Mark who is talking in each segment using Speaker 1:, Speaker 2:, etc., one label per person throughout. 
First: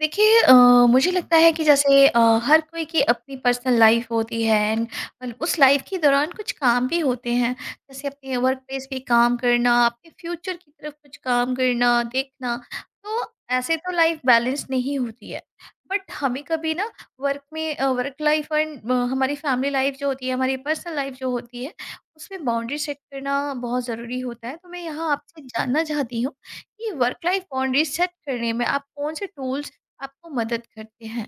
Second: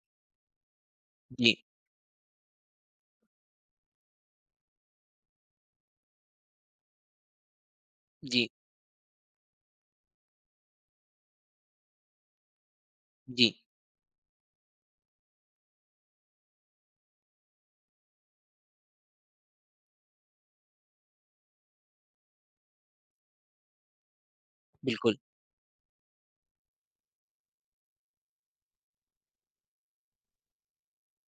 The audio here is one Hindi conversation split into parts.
Speaker 1: देखिए मुझे लगता है
Speaker 2: जी,
Speaker 1: कि जैसे हर कोई की अपनी पर्सनल लाइफ होती है एंड उस लाइफ के दौरान कुछ काम भी होते हैं, जैसे अपने
Speaker 2: जी,
Speaker 1: वर्क प्लेस पे काम करना, अपने फ्यूचर की तरफ कुछ काम करना, देखना तो
Speaker 2: जी,
Speaker 1: ऐसे तो लाइफ बैलेंस नहीं होती है। बट हमें कभी ना वर्क में वर्क लाइफ एंड हमारी फैमिली लाइफ जो होती है, हमारी पर्सनल लाइफ जो होती है, उसमें बाउंड्री सेट करना बहुत ज़रूरी होता है। तो मैं यहाँ
Speaker 2: बिल्कुल।
Speaker 1: आपसे जानना चाहती हूँ कि वर्क लाइफ बाउंड्री सेट करने में आप कौन से टूल्स आपको मदद करते हैं।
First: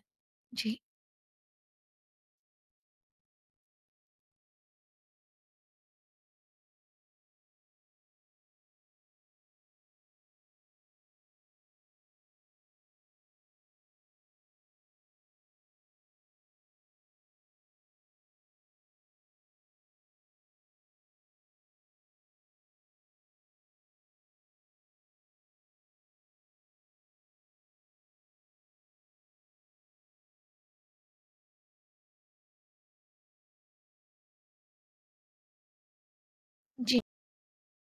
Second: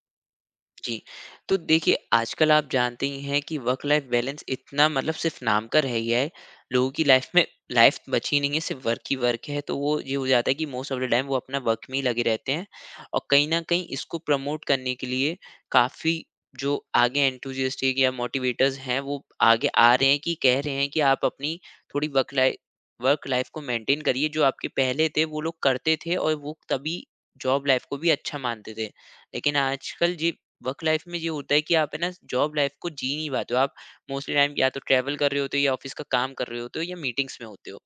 Speaker 1: जी,
Speaker 2: जी। तो देखिए, आजकल आप जानते ही हैं कि वर्क लाइफ बैलेंस इतना मतलब सिर्फ़ नाम का रह गया है। लोगों की लाइफ़ में लाइफ़ बची नहीं है, सिर्फ़ वर्क ही वर्क है। तो वो ये हो जाता है कि मोस्ट ऑफ द टाइम वो अपना वर्क में ही लगे रहते हैं और कहीं न कहीं इसको प्रमोट करने के लिए काफ़ी जो आगे एंथुसियास्टिक या मोटिवेटर्स हैं, वो आगे आ रहे हैं कि कह रहे हैं कि आप अपनी थोड़ी वर्क लाइ वर्क लाइफ़ को मेंटेन करिए। जो आपके पहले थे, वो लोग करते थे और वो तभी जॉब लाइफ़ को भी अच्छा मानते थे। लेकिन आजकल ये वर्क लाइफ में ये होता है कि आप है ना जॉब लाइफ को जी नहीं पाते हो, आप मोस्टली टाइम या तो ट्रैवल कर रहे होते हो या ऑफिस का काम कर रहे होते हो या
Speaker 1: जी,
Speaker 2: मीटिंग्स में होते हो।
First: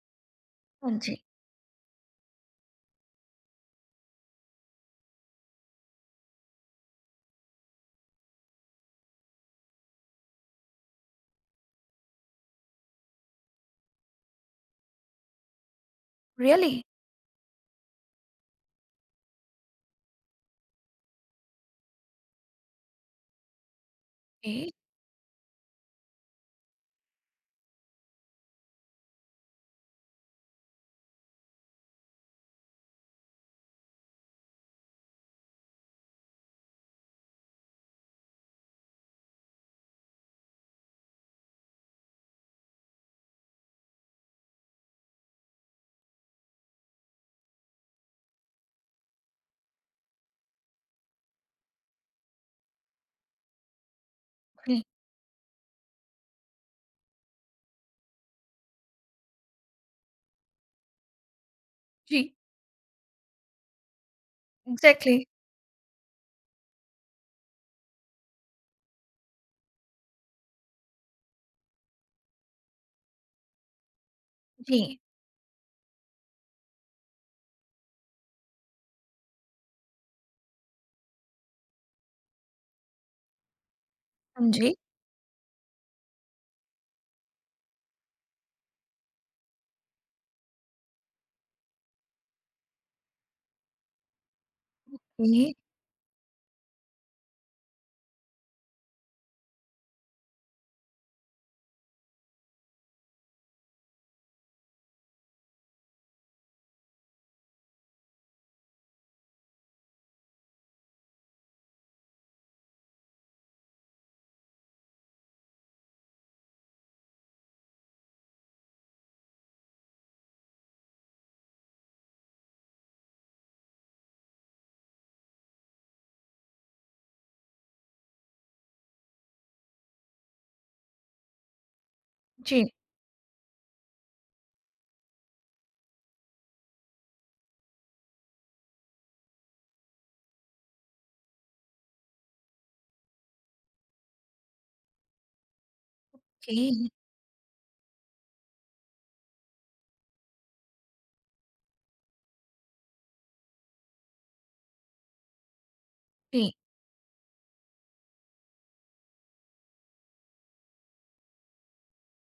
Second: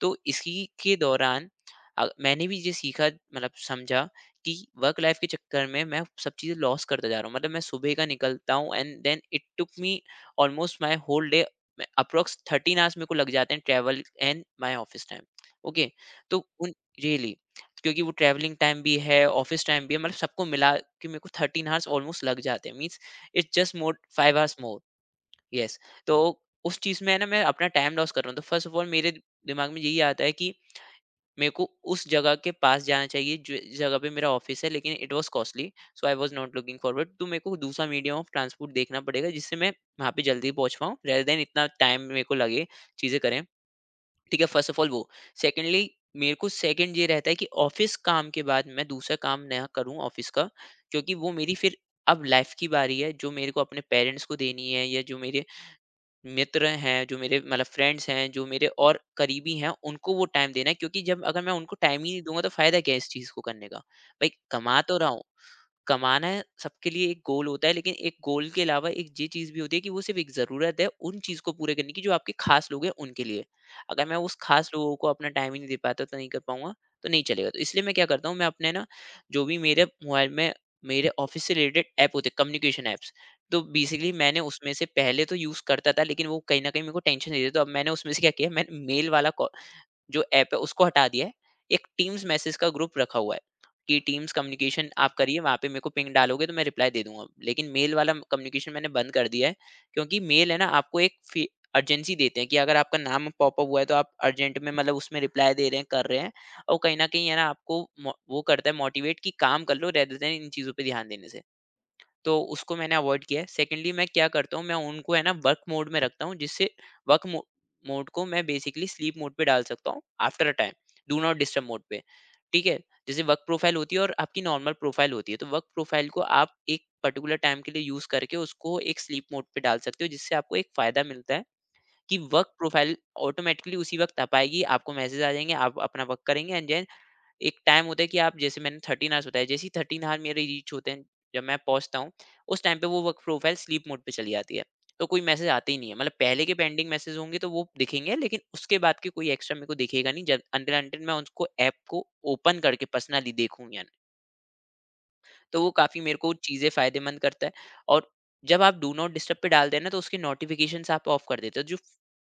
Speaker 2: तो इसी के
Speaker 1: हाँ जी।
Speaker 2: दौरान मैंने भी ये सीखा मतलब समझा कि वर्क लाइफ के चक्कर में मैं सब चीज़ें लॉस करता जा रहा हूँ। मतलब मैं सुबह का निकलता हूँ and then it took me almost my whole day, approx thirteen hours मेरे को लग जाते हैं travel and my office time. Okay. तो उन
Speaker 1: रियली?
Speaker 2: रियली, क्योंकि वो ट्रैवलिंग टाइम भी है, ऑफ़िस टाइम भी है, मतलब सबको मिला के मेरे को 13 हॉर्स ऑलमोस्ट लग जाते हैं। Means it's just more 5 hours
Speaker 1: a
Speaker 2: more. Yes. तो उस चीज़ में है ना मैं अपना टाइम लॉस कर रहा हूँ। तो फर्स्ट ऑफ ऑल मेरे दिमाग में यही आता है कि मेरे को उस जगह के पास जाना चाहिए जो जिस जगह पे मेरा ऑफ़िस है, लेकिन it was costly, so I was not looking forward. तो मेरे को दूसरा मीडियम ऑफ़ ट्रांसपोर्ट देखना पड़ेगा जिससे मैं वहाँ पे जल्दी पहुँच पाऊँ, रेदर दैन इतना टाइम मेरे को लगे चीज़ें करें। ठीक है, फर्स्ट ऑफ ऑल वो। सेकेंडली, मेरे को सेकंड ये रहता है कि ऑफिस काम के बाद मैं दूसरा काम नया करूं ऑफिस का, क्योंकि वो मेरी फिर अब लाइफ की बारी है जो मेरे को अपने पेरेंट्स को देनी
Speaker 1: जी,
Speaker 2: है या जो मेरे मित्र हैं, जो मेरे मतलब फ्रेंड्स हैं जो मेरे और करीबी हैं, उनको वो टाइम देना है। क्योंकि जब अगर मैं उनको टाइम ही नहीं
Speaker 1: जी,
Speaker 2: दूंगा तो फायदा क्या है इस चीज को करने का, भाई कमा तो रहा
Speaker 1: एग्ज़ैक्टली।
Speaker 2: हूँ। कमाना है, सबके लिए एक गोल होता है, लेकिन एक गोल के अलावा एक ये चीज़ भी होती है कि वो सिर्फ एक ज़रूरत है उन चीज़ को पूरे करने की जो आपके खास लोग हैं उनके लिए। अगर मैं उस खास लोगों
Speaker 1: जी,
Speaker 2: को अपना टाइम ही नहीं दे पाता तो नहीं कर पाऊँगा, तो नहीं चलेगा। तो इसलिए मैं क्या करता हूँ, मैं अपने ना जो भी मेरे मोबाइल में मेरे ऑफ़िस से रिलेटेड ऐप होते हैं, कम्युनिकेशन ऐप्स, तो बेसिकली मैंने
Speaker 1: हाँ
Speaker 2: उसमें
Speaker 1: जी,
Speaker 2: से पहले तो यूज़ करता था, लेकिन वो कहीं न कहीं मेरे को टेंशन दे रहे थे। तो अब मैंने उसमें से क्या किया, मैंने मेल वाला कॉ जो ऐप है उसको हटा दिया है। एक टीम्स मैसेज का ग्रुप रखा हुआ है कि टीम्स कम्युनिकेशन आप करिए,
Speaker 1: ए
Speaker 2: वहाँ पे मेरे को पिंग डालोगे तो मैं रिप्लाई दे दूँगा। लेकिन मेल वाला कम्युनिकेशन मैंने बंद कर दिया है, क्योंकि मेल है ना, आपको एक फी अर्जेंसी देते हैं कि अगर आपका नाम पॉपअप हुआ है तो आप अर्जेंट में मतलब उसमें रिप्लाई दे रहे हैं, कर रहे हैं। और कहीं न कहीं है ना, आपको मो वो करता है मोटिवेट कि काम कर लो रेदर देन इन चीज़ों पे ध्यान देने से। तो उसको मैंने अवॉइड किया है। सेकेंडली मैं क्या करता हूँ, मैं उनको है ना वर्क मोड में रखता हूँ, जिससे वर्क मो मोड को मैं बेसिकली स्लीप मोड पे डाल सकता हूँ after a time, do not disturb mode पे, ठीक है? जैसे वर्क प्रोफ़ाइल होती है और आपकी नॉर्मल प्रोफ़ाइल होती है, तो वर्क प्रोफ़ाइल को आप एक पर्टिकुलर टाइम के लिए यूज़ करके उसको एक स्लीप मोड पे डाल सकते हो, जिससे आपको एक फ़ायदा मिलता है कि वर्क
Speaker 1: जी,
Speaker 2: प्रोफ़ाइल ऑटोमैटिकली उसी वक़्त आ पाएगी, आपको मैसेज आ जाएँगे, आप अपना वर्क करेंगे एंड देन एक टाइम होता है कि आप, जैसे मैंने 13 आवर्स बताया, जैसे ही 13 आवर मेरे रीच होते हैं, जब मैं पहुँचता हूँ, उस टाइम पे वो वर्क प्रोफाइल स्लीप मोड पे चली जाती है। तो कोई मैसेज आते ही नहीं है। मतलब पहले के पेंडिंग
Speaker 1: के
Speaker 2: मैसेज होंगे तो वो दिखेंगे, लेकिन उसके बाद के कोई एक्स्ट्रा मेरे को दिखेगा नहीं, जब अनटिल अनटिल मैं उसको ऐप को ओपन करके पर्सनली देखूँ। या तो वो काफ़ी मेरे को
Speaker 1: जी,
Speaker 2: चीज़ें फ़ायदेमंद करता है। और जब आप डू नॉट डिस्टर्ब पे डालते हैं ना, तो उसकी नोटिफिकेशंस आप ऑफ कर देते हो। जो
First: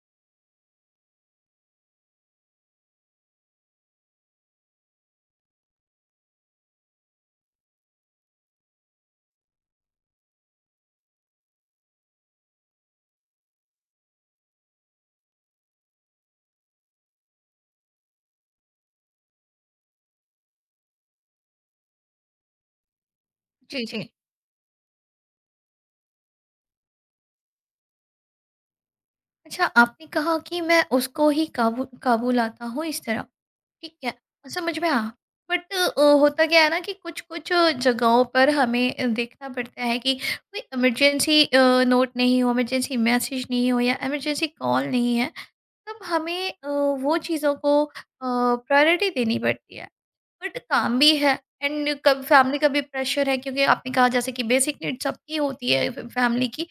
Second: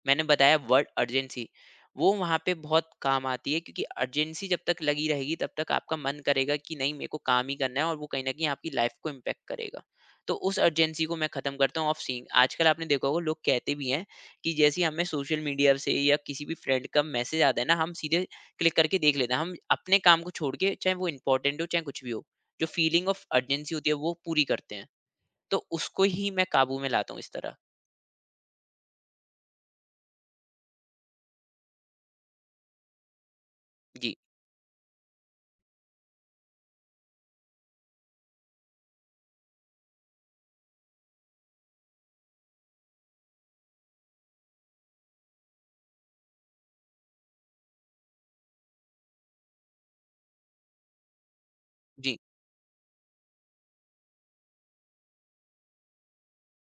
Speaker 2: मैंने बताया वर्ड अर्जेंसी, वो वहाँ पे बहुत काम आती है, क्योंकि अर्जेंसी जब तक लगी रहेगी तब तक आपका मन करेगा कि नहीं मेरे को काम ही करना है, और वो कहीं ना कहीं आपकी लाइफ को इम्पेक्ट करेगा। तो उस अर्जेंसी को मैं ख़त्म करता हूँ ऑफ सीइंग। आजकल आपने देखा होगा, लोग कहते भी हैं कि जैसे ही हमें सोशल मीडिया से या किसी भी फ्रेंड का मैसेज आता है ना, हम सीधे क्लिक करके देख लेते हैं, हम अपने काम को छोड़ के चाहे वो इंपॉर्टेंट हो चाहे कुछ भी हो, जो फीलिंग ऑफ अर्जेंसी
Speaker 1: जी,
Speaker 2: होती है
Speaker 1: जी।
Speaker 2: वो पूरी करते हैं। तो उसको ही मैं काबू में लाता हूँ इस तरह।
Speaker 1: अच्छा, आपने कहा कि मैं उसको ही काबू काबू लाता हूँ इस तरह, ठीक है,
Speaker 2: जी,
Speaker 1: समझ में आया। बट होता क्या है ना, कि कुछ-कुछ जगहों पर हमें देखना पड़ता है कि कोई इमरजेंसी नोट नहीं हो, इमरजेंसी मैसेज नहीं हो या इमरजेंसी कॉल नहीं है। तब हमें वो चीज़ों को प्रायोरिटी देनी पड़ती है। बट काम भी है एंड
Speaker 2: जी,
Speaker 1: कब फैमिली का भी प्रेशर है, क्योंकि आपने कहा जैसे कि बेसिक नीड्स सबकी होती है, फ फैमिली की।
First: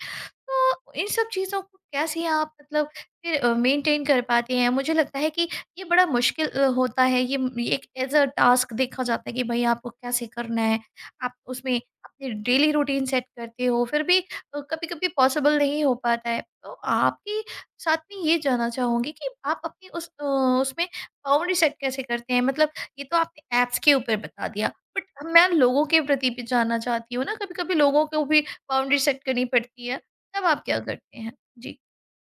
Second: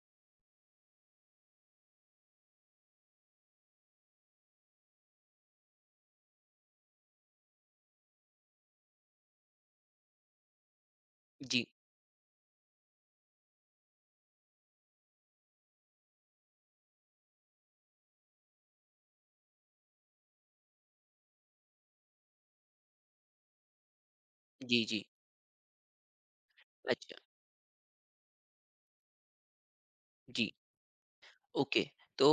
Speaker 1: तो इन सब चीज़ों को कैसे आप मतलब फिर मेंटेन कर पाते हैं? मुझे लगता है कि ये बड़ा मुश्किल होता है, ये एक एज़ अ टास्क देखा जाता है कि भई आपको कैसे करना है। आप
Speaker 2: जी,
Speaker 1: उसमें अपनी डेली रूटीन सेट करते हो, फिर भी कभी-कभी पॉसिबल नहीं हो पाता है। तो आपके साथ में ये जानना चाहूँगी कि आप अपनी उस उसमें बाउंड्री सेट कैसे करते हैं? मतलब ये तो आपने ऐप्स के ऊपर बता दिया,
Speaker 2: जी,
Speaker 1: बट
Speaker 2: जी।
Speaker 1: मैं लोगों के प्रति भी जानना
Speaker 2: अच्छा,
Speaker 1: चाहती हूँ ना, कभी-कभी लोगों को भी बाउंड्री सेट करनी पड़ती है। तब
Speaker 2: जी।
Speaker 1: आप क्या करते हैं? जी।
Speaker 2: ओके। तो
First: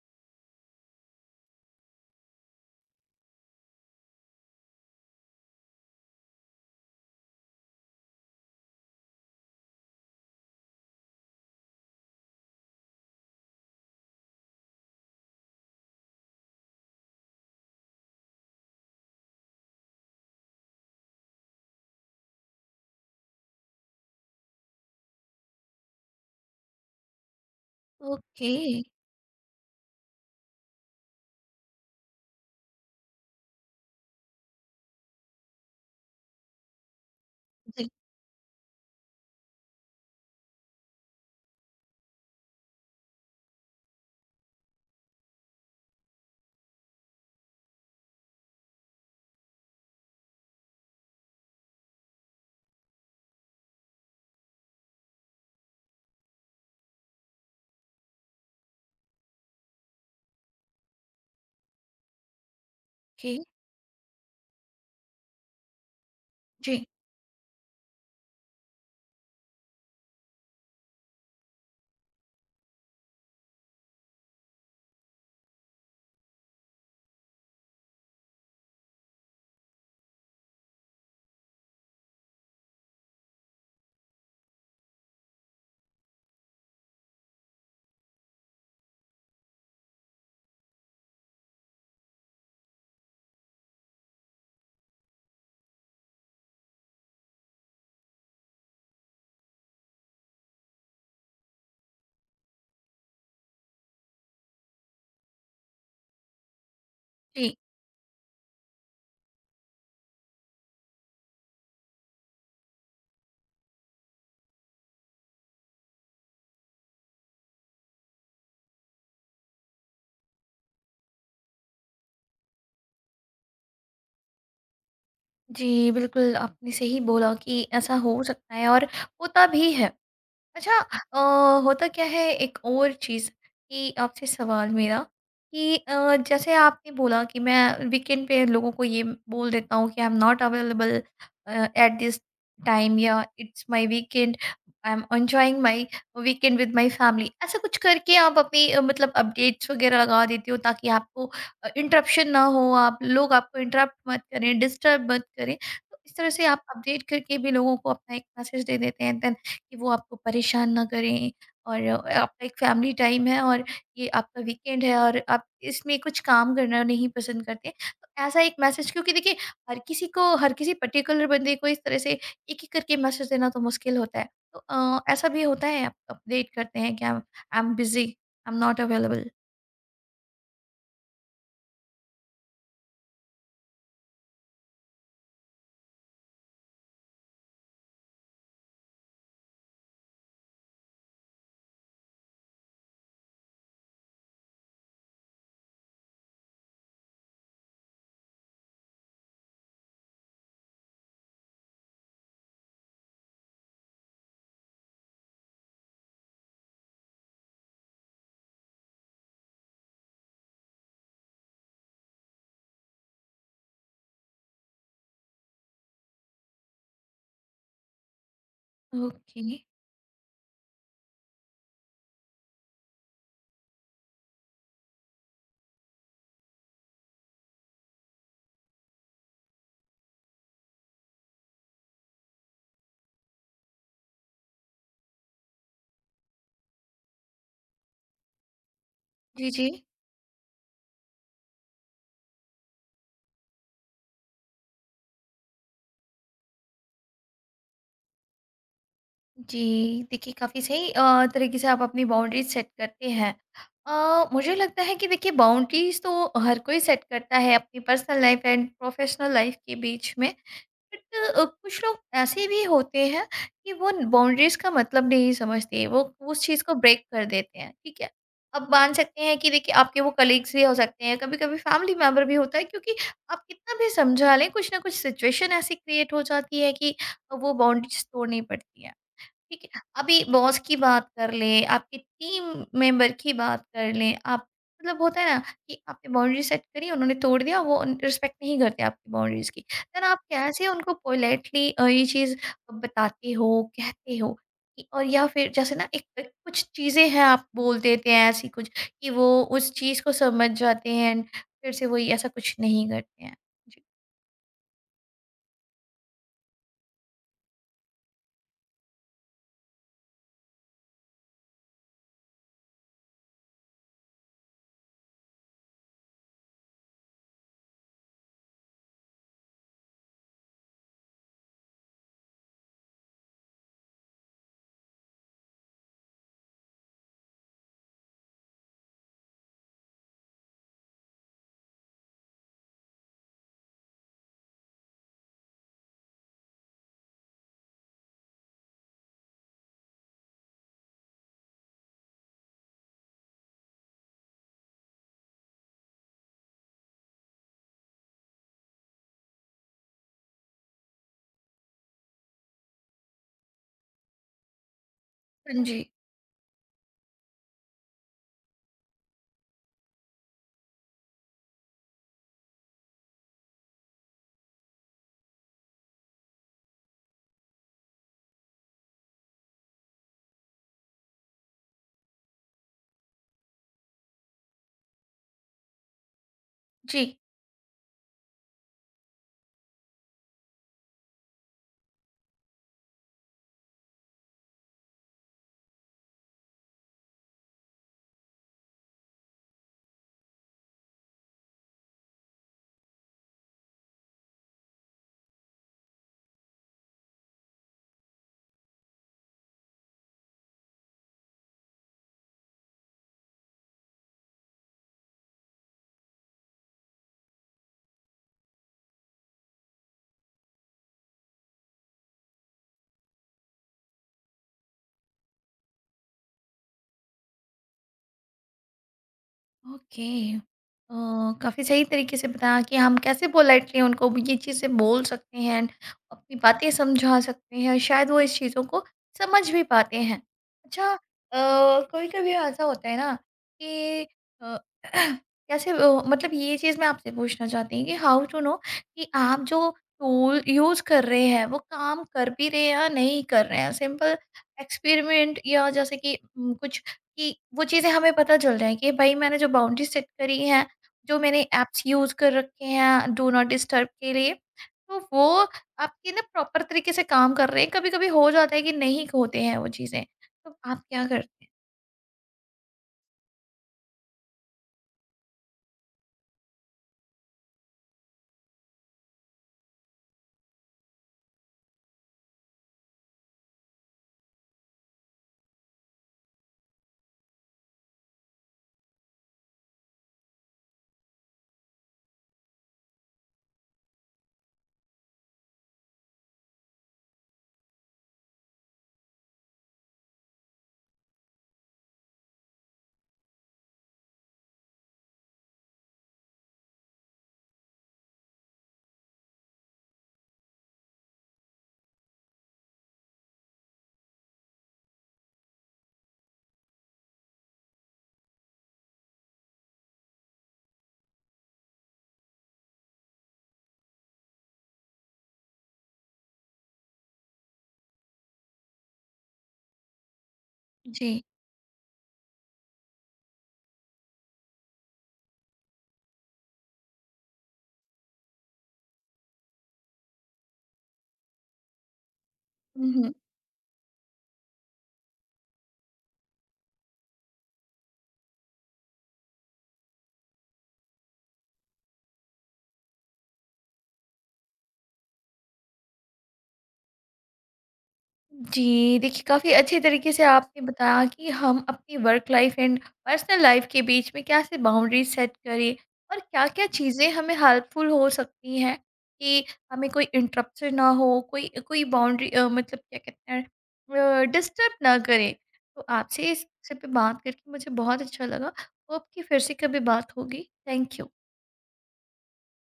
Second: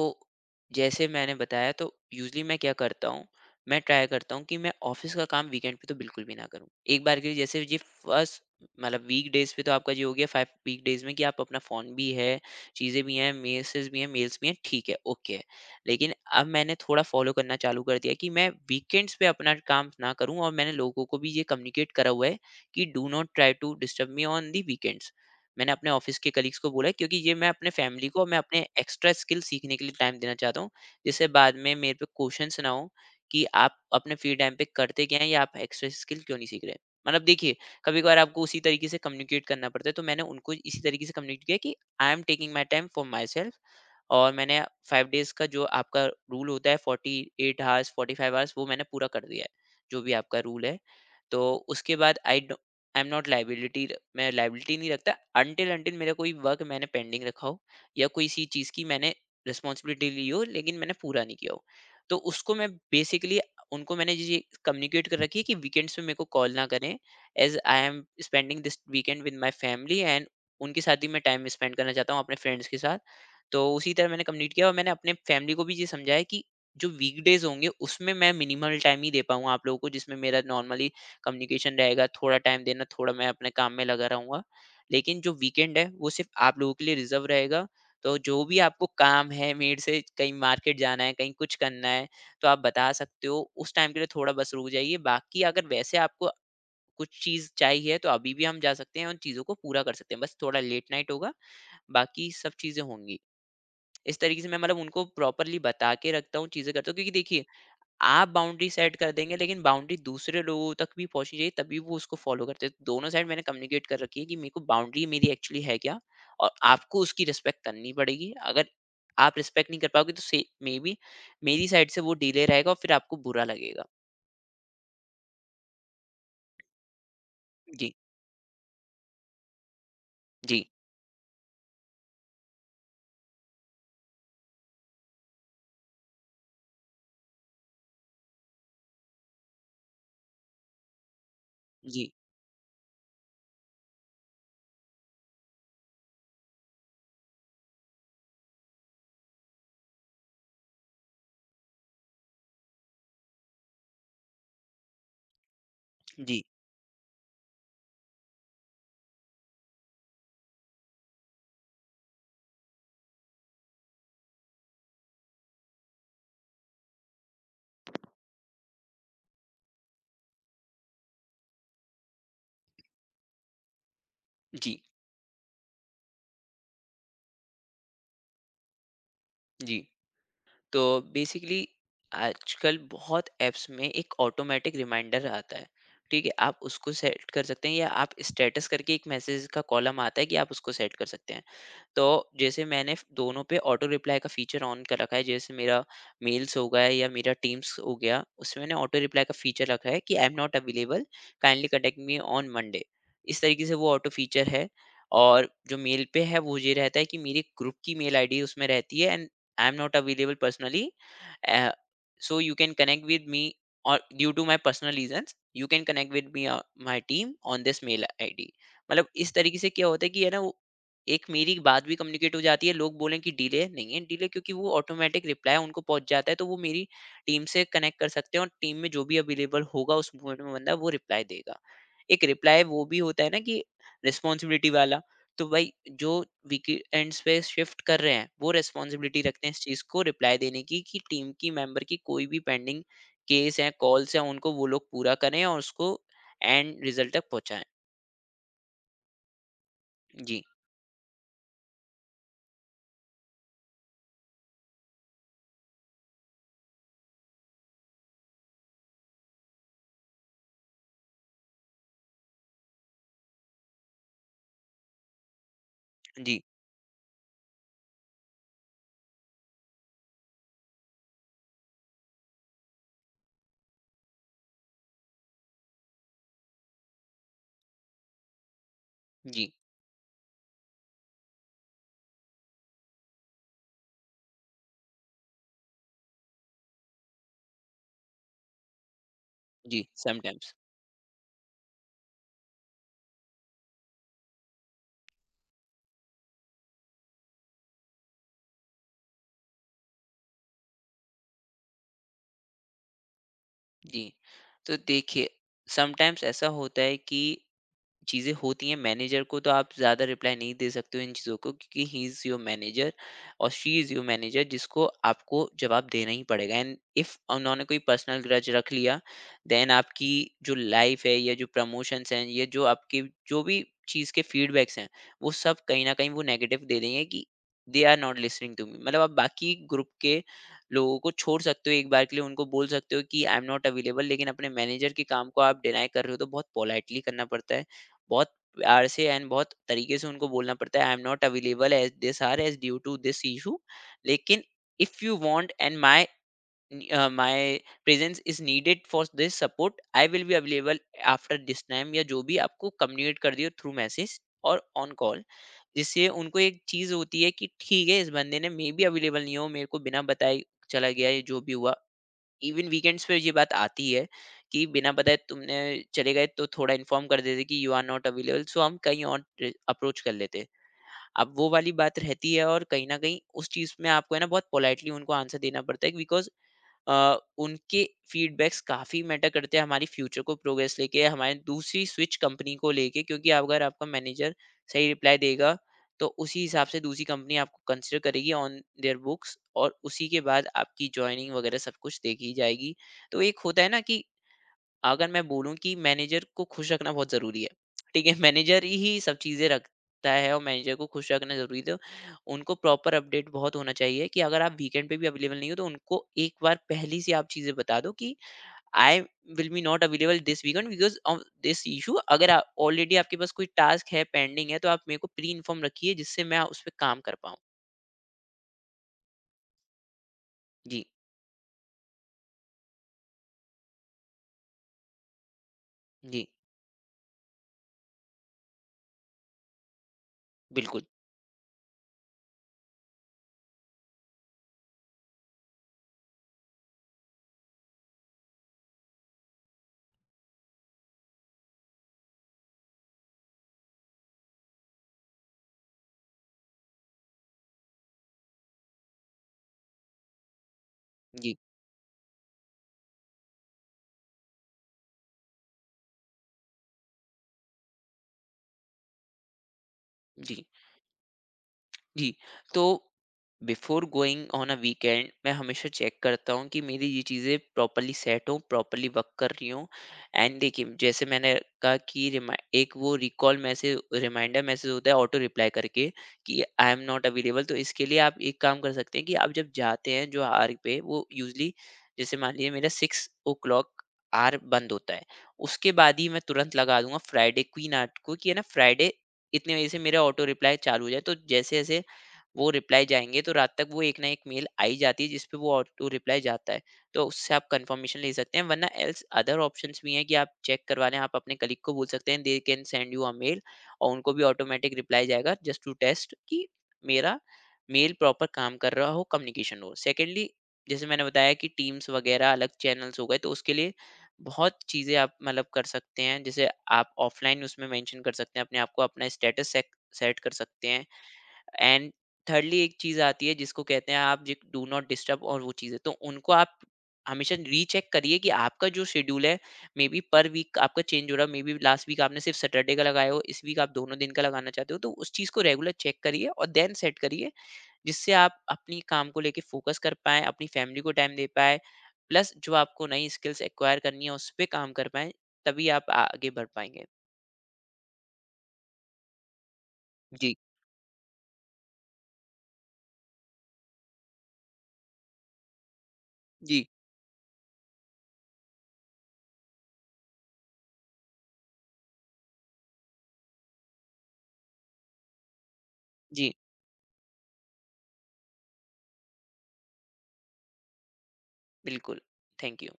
Speaker 2: जैसे मैंने बताया, तो यूजली मैं क्या करता हूँ, मैं ट्राई करता हूँ कि मैं ऑफिस का काम वीकेंड पे तो बिल्कुल भी ना करूँ एक बार के लिए। जैसे ये फर्स्ट मतलब वीक डेज पे तो आपका ये हो गया फाइव वीक डेज में कि आप अपना फोन भी है, चीज़ें भी हैं, मेसेज भी हैं, मेल्स भी हैं, ठीक है, ओके है। लेकिन अब मैंने थोड़ा फॉलो करना चालू कर दिया कि मैं वीकेंड्स पे अपना काम ना करूँ, और मैंने लोगों को भी ये कम्युनिकेट करा हुआ है कि do not try to disturb me on the weekends. मैंने अपने ऑफिस के कलीग्स को बोला है, क्योंकि ये मैं अपने फैमिली को और मैं
Speaker 1: ओके।
Speaker 2: अपने एक्स्ट्रा स्किल सीखने के लिए टाइम देना चाहता हूँ, जिससे बाद में मेरे पे क्वेश्चंस ना हो कि आप अपने फ्री टाइम पे करते क्या हैं या आप एक्स्ट्रा स्किल क्यों नहीं सीख रहे। मतलब देखिए,
Speaker 1: जी।
Speaker 2: कभी कभार आपको उसी तरीके से कम्युनिकेट करना पड़ता है। तो मैंने उनको इसी तरीके से कम्युनिकेट किया कि I am taking my time for myself, और मैंने फाइव डेज का जो आपका रूल होता है, forty eight hours, forty five hours, वो मैंने पूरा कर दिया है, जो भी आपका रूल है। तो उसके बाद I I am not liability, मैं लाइबिलिटी नहीं रखता, अनटिल अनटिल मेरा कोई वर्क मैंने पेंडिंग रखा हो या कोई सी चीज़ की मैंने रिस्पॉन्सिबिलिटी ली हो लेकिन मैंने पूरा नहीं किया हो। तो उसको मैं बेसिकली
Speaker 1: जी,
Speaker 2: उनको मैंने ये कम्युनिकेट कर रखी है कि वीकेंड्स में मेरे को कॉल ना
Speaker 1: जी,
Speaker 2: करें, as I am spending this weekend with my family, and उनके साथ ही मैं टाइम स्पेंड करना चाहता हूँ अपने फ्रेंड्स के साथ। तो उसी तरह मैंने कम्युनिकेट किया, और मैंने अपने फैमिली को भी ये समझाया कि जो वीकडेज होंगे उसमें मैं मिनिमल टाइम ही दे पाऊंगा आप लोगों को, जिसमें मेरा नॉर्मली कम्युनिकेशन रहेगा, थोड़ा टाइम देना, थोड़ा मैं अपने काम में लगा रहूँगा। लेकिन जो वीकेंड है, वो सिर्फ़ आप लोगों के लिए रिज़र्व रहेगा। तो जो भी आपको काम है, मेरे से कहीं मार्केट जाना है, कहीं कुछ करना है, तो आप बता सकते हो। उस टाइम के लिए थोड़ा बस रुक जाइए। बाकी अगर वैसे आपको कुछ चीज़ चाहिए, तो अभी भी हम जा सकते हैं, उन चीज़ों को पूरा कर सकते हैं। बस थोड़ा लेट नाइट होगा, बाकी सब चीज़ें होंगी। इस तरीके से मैं मतलब उनको प्रॉपर्ली बता के रखता हूँ, चीज़ें करता हूँ, क्योंकि देखिए,
Speaker 1: जी,
Speaker 2: आप बाउंड्री सेट कर देंगे लेकिन बाउंड्री दूसरे लोगों तक भी पहुंचनी चाहिए तभी वो उसको फॉलो करते हैं। तो दोनों साइड मैंने कम्युनिकेट कर रखी है कि मेरे को बाउंड्री मेरी एक्चुअली है क्या, और आपको उसकी रिस्पेक्ट करनी पड़ेगी। अगर आप रिस्पेक्ट नहीं कर पाओगे तो से मे बी मेरी साइड से वो डिले रहेगा और फिर आपको बुरा लगेगा।
Speaker 1: जी, बिल्कुल आपने सही बोला कि
Speaker 2: जी,
Speaker 1: ऐसा हो सकता है और होता भी है।
Speaker 2: जी,
Speaker 1: अच्छा अ, होता क्या है एक और चीज़ कि आपसे सवाल मेरा, कि जैसे आपने बोला कि मैं वीकेंड पे लोगों को ये बोल देता हूँ कि I am not available at
Speaker 2: जी,
Speaker 1: दिस टाइम, या it's my weekend, I am enjoying my weekend with my family, ऐसा कुछ करके आप अपनी मतलब अपडेट्स वगैरह लगा देती हो, ताकि आपको इंटरप्शन ना हो, आप लोग आपको इंटरप्ट मत करें, डिस्टर्ब मत करें। तो इस तरह
Speaker 2: जी,
Speaker 1: से आप अपडेट करके भी लोगों को अपना एक मैसेज दे देते हैं कि वो आपको परेशान ना करें, और आपका एक फैमिली टाइम है, और ये आपका वीकेंड है, और आप इसमें कुछ काम करना नहीं पसंद करते, तो ऐसा एक मैसेज। क्योंकि देखिए, हर किसी को, हर किसी पर्टिकुलर बंदे को इस तरह से एक एक करके मैसेज देना तो मुश्किल होता है। तो
Speaker 2: जी,
Speaker 1: ऐसा भी होता है, आप अपडेट करते हैं कि I am busy, I am not available.
Speaker 2: जी। तो बेसिकली आजकल बहुत ऐप्स में एक ऑटोमेटिक रिमाइंडर आता है, ठीक है, आप उसको सेट कर सकते हैं, या आप स्टेटस करके एक मैसेज का कॉलम आता है कि आप उसको सेट कर सकते हैं। तो जैसे मैंने दोनों पे ऑटो रिप्लाई का फीचर ऑन कर रखा है, जैसे मेरा मेल्स हो गया या मेरा टीम्स हो गया, उसमें मैंने ऑटो रिप्लाई का फीचर रखा है कि I am not available, kindly connect me on Monday, इस तरीके से वो ऑटो फीचर है। और जो मेल पे है वो ये रहता है कि मेरी ग्रुप की मेल आईडी उसमें रहती है। And I am not available personally, so you can connect with me or due to my personal reasons you can connect with me my team on this mail id। मतलब इस
Speaker 1: ओके।
Speaker 2: तरीके से क्या होता है कि है ना, एक मेरी बात भी कम्युनिकेट हो जाती है, लोग बोलें कि डिले नहीं है, डिले क्योंकि वो ऑटोमैटिक रिप्लाई उनको पहुँच जाता है, तो वो मेरी टीम से कनेक्ट कर सकते हैं और टीम में जो भी अवेलेबल होगा उस मोमेंट में बंदा, वो रिप्लाई देगा। एक रिप्लाई वो भी होता है ना, कि रिस्पॉन्सिबिलिटी वाला, तो भाई जो वीकेंड्स पे शिफ्ट कर रहे हैं, वो रिस्पॉन्सिबिलिटी रखते
Speaker 1: जी।
Speaker 2: हैं इस
Speaker 1: जी।
Speaker 2: चीज़ को रिप्लाई देने की कि टीम की मेंबर की कोई भी पेंडिंग केस हैं, कॉल्स हैं, उनको वो लोग पूरा करें और उसको एंड रिज़ल्ट तक पहुँचाएँ।
Speaker 1: जी, देखिए
Speaker 2: जी,
Speaker 1: काफ़ी सही तरीके से आप अपनी बाउंड्रीज़ सेट करते हैं। मुझे लगता है कि देखिए, बाउंड्रीज़ तो हर कोई सेट करता है अपनी personal life and professional life के बीच में। बट कुछ लोग ऐसे भी होते हैं कि वो बाउंड्रीज़ का मतलब नहीं समझते, वो उस
Speaker 2: जी,
Speaker 1: चीज़ को ब्रेक कर देते हैं, ठीक है? अब मान सकते हैं कि देखिए, आपके वो कलीग्स भी हो सकते हैं, कभी-कभी फैमिली मेंबर भी होता है, क्योंकि आप कितना भी समझा लें, कुछ ना कुछ सिचुएशन ऐसी क्रिएट हो जाती है कि वो बाउंड्रीज़ तोड़नी पड़ती है।
Speaker 2: जी,
Speaker 1: ठीक है, अभी बॉस की बात कर लें, आपके टीम मेंबर की बात कर लें, आप मतलब होता है ना कि आपने बाउंड्री सेट करी, उन्होंने तोड़ दिया, वो उन रिस्पेक्ट नहीं करते आपकी बाउंड्रीज़ की।
Speaker 2: जी,
Speaker 1: देन आप
Speaker 2: समटाइम्स।
Speaker 1: कैसे उनको पोलाइटली ये चीज़ बताते हो, कहते हो कि और या फिर जैसे ना एक एक कुछ चीज़ें हैं, आप बोल देते हैं ऐसी कुछ, कि वो उस चीज़ को समझ जाते हैं एंड फिर से वही ऐसा कुछ नहीं करते हैं? जी।
Speaker 2: जी, तो देखिए समटाइम्स ऐसा होता है कि चीज़ें होती हैं मैनेजर को, तो आप ज़्यादा रिप्लाई नहीं दे सकते हो इन चीज़ों को क्योंकि ही इज़ योर मैनेजर और शी इज़ योर मैनेजर जिसको आपको जवाब देना ही पड़ेगा। एंड इफ़ उन्होंने कोई पर्सनल ग्रज रख लिया, देन आपकी जो लाइफ है या जो प्रमोशंस हैं या जो आपके जो भी चीज़ के फीडबैक्स हैं, वो सब कहीं ना कहीं वो नेगेटिव दे देंगे कि they are not listening to me. मतलब आप बाकी ग्रुप के लोगों को छोड़ सकते हो, एक बार के लिए उनको बोल सकते हो कि आई एम नॉट अवेलेबल, लेकिन अपने मैनेजर के काम को आप डिनाई कर रहे हो तो बहुत पोलाइटली करना पड़ता है, बहुत प्यार से एंड बहुत तरीके से उनको बोलना पड़ता है, I am not available as this or as due to this issue. लेकिन if you want and my my presence is needed for this support, I will be available after this time, या जो भी आपको कम्युनिकेट कर दियो थ्रू मैसेज और ऑन कॉल।
Speaker 1: हाँ जी।
Speaker 2: जिससे उनको एक चीज होती है कि ठीक है, इस बंदे ने मे भी अवेलेबल नहीं हो, मेरे को बिना बताए चला गया, ये जो भी हुआ। इवन वीकेंड्स पे ये बात आती है कि बिना बताए तुमने चले गए, तो थोड़ा इन्फॉर्म कर देते कि you are not available, so हम कहीं और अप्रोच कर लेते। अब वो वाली बात रहती है, और कहीं ना कहीं उस चीज में आपको है ना बहुत पोलाइटली उनको आंसर देना पड़ता है बिकॉज
Speaker 1: जी।
Speaker 2: अ, उनके फीडबैक्स काफ़ी मैटर करते हैं हमारी फ्यूचर को प्रोग्रेस लेके, हमारी दूसरी स्विच कंपनी को लेके, क्योंकि आप- अगर आपका मैनेजर सही रिप्लाई देगा, तो उसी हिसाब से दूसरी कंपनी आपको कंसिडर करेगी ऑन देयर बुक्स, और उसी के बाद आपकी जॉइनिंग वगैरह सब कुछ देखी जाएगी। तो एक होता है ना कि अगर मैं बोलूँ कि मैनेजर को खुश रखना बहुत ज़रूरी है, ठीक है? मैनेजर ही सब चीज़ें रखता है और मैनेजर को खुश रखना ज़रूरी, तो उनको प्रॉपर अपडेट बहुत होना चाहिए कि अगर आप वीकेंड पे भी अवेलेबल नहीं हो, तो उनको एक बार पहले से आप चीज़ें बता दो कि I will be not available this weekend because of this issue. अगर आप ऑलरेडी आपके पास कोई टास्क है, पेंडिंग है, तो आप मेरे को प्री इन्फॉर्म रखिए जिससे मैं उसपे काम कर पाऊँ।
Speaker 1: ओके
Speaker 2: जी,
Speaker 1: अ, काफ़ी सही तरीके से बताया कि हम कैसे पोलाइटली उनको भी ये चीज़ें बोल सकते हैं एंड
Speaker 2: जी,
Speaker 1: अपनी बातें समझा सकते हैं, और शायद वो इस चीज़ों को समझ भी पाते हैं।
Speaker 2: बिल्कुल।
Speaker 1: अच्छा, कभी कभी ऐसा होता है ना कि अ, कैसे मतलब ये चीज़ मैं आपसे पूछना चाहती हूँ कि हाउ टू नो कि आप जो टूल यूज़ कर रहे हैं वो काम कर भी रहे हैं या नहीं कर रहे हैं। सिंपल एक्सपेरिमेंट या जैसे कि कुछ कि वो चीज़ें हमें पता चल जाए कि भाई मैंने जो बाउंड्री सेट करी है, जो
Speaker 2: जी,
Speaker 1: मैंने ऐप्स यूज़ कर रखे हैं डू नॉट डिस्टर्ब के लिए, तो वो आपके ना प्रॉपर तरीके से काम कर रहे हैं। कभी-कभी हो जाता है कि नहीं होते हैं वो चीज़ें,
Speaker 2: जी।
Speaker 1: तो आप क्या करते हैं?
Speaker 2: जी, तो before going on a weekend मैं हमेशा चेक करता हूँ कि मेरी ये चीज़ें प्रॉपर्ली सेट हों, प्रॉपर्ली वर्क कर रही हों। एंड देखिए, जैसे मैंने कहा कि रिमा, एक वो रिकॉल मैसेज रिमाइंडर मैसेज होता है ऑटो रिप्लाई करके कि आई एम नॉट अवेलेबल, तो इसके लिए आप एक काम कर सकते हैं कि आप जब जाते हैं जो आर पे, वो यूजली, जैसे मान लीजिए मेरा सिक्स ओ क्लॉक आर बंद होता है, उसके बाद ही मैं तुरंत लगा दूंगा फ्राइडे क्वीन आर्ट को कि है ना फ्राइडे इतने बजे से मेरा ऑटो रिप्लाई चालू हो जाए, तो जैसे जैसे वो रिप्लाई जाएँगे, तो रात तक वो एक ना एक मेल आ ही जाती है जिसपे वो ऑटो रिप्लाई जाता है। तो उससे आप कन्फर्मेशन ले सकते हैं, वरना एल्स अदर ऑप्शंस भी हैं कि आप चेक करवा लें, आप अपने कलीग को बोल सकते हैं they can send you a mail और उनको भी ऑटोमेटिक रिप्लाई जाएगा, जस्ट टू टेस्ट कि मेरा मेल प्रॉपर काम कर रहा हो, कम्युनिकेशन हो। सेकेंडली, जैसे मैंने बताया कि टीम्स वगैरह अलग चैनल्स हो गए, तो उसके लिए बहुत चीज़ें आप मतलब कर सकते हैं। जैसे आप ऑफलाइन उसमें मेंशन कर सकते हैं अपने आप को, अपना स्टेटस सेक सेट कर सकते हैं।
Speaker 1: जी।
Speaker 2: एंड थर्डली एक चीज आती है जिसको कहते हैं आप डू नॉट डिस्टर्ब, और वो चीजें तो उनको आप हमेशा रीचेक करिए कि आपका जो शेड्यूल है, मे बी पर वीक आपका चेंज हो रहा है, मे बी लास्ट वीक आपने सिर्फ सैटरडे का लगाया हो, इस वीक आप दोनों दिन का लगाना चाहते हो, तो उस चीज़ को रेगुलर चेक करिए और देन सेट करिए, जिससे आप अपनी काम को लेके फोकस कर पाएं, अपनी फैमिली को टाइम दे पाए, प्लस जो आपको नई स्किल्स एक्वायर करनी है उस पर काम कर पाएं। तभी आप आगे बढ़ पाएंगे।
Speaker 1: जी, देखिए काफ़ी अच्छे तरीके से
Speaker 2: जी,
Speaker 1: आपने बताया कि हम अपनी work life and personal life के बीच में कैसे बाउंड्री सेट करें, और
Speaker 2: जी,
Speaker 1: क्या-क्या चीज़ें हमें हेल्पफुल हो सकती हैं कि हमें कोई इंटरप्शन ना हो, कोई कोई बाउंड्री मतलब क्या कहते हैं डिस्टर्ब ना करे। तो आपसे
Speaker 2: जी,
Speaker 1: इस विषय पे बात करके मुझे बहुत अच्छा लगा। होप कि फिर से कभी बात होगी। Thank you.
Speaker 2: बिल्कुल। Thank you.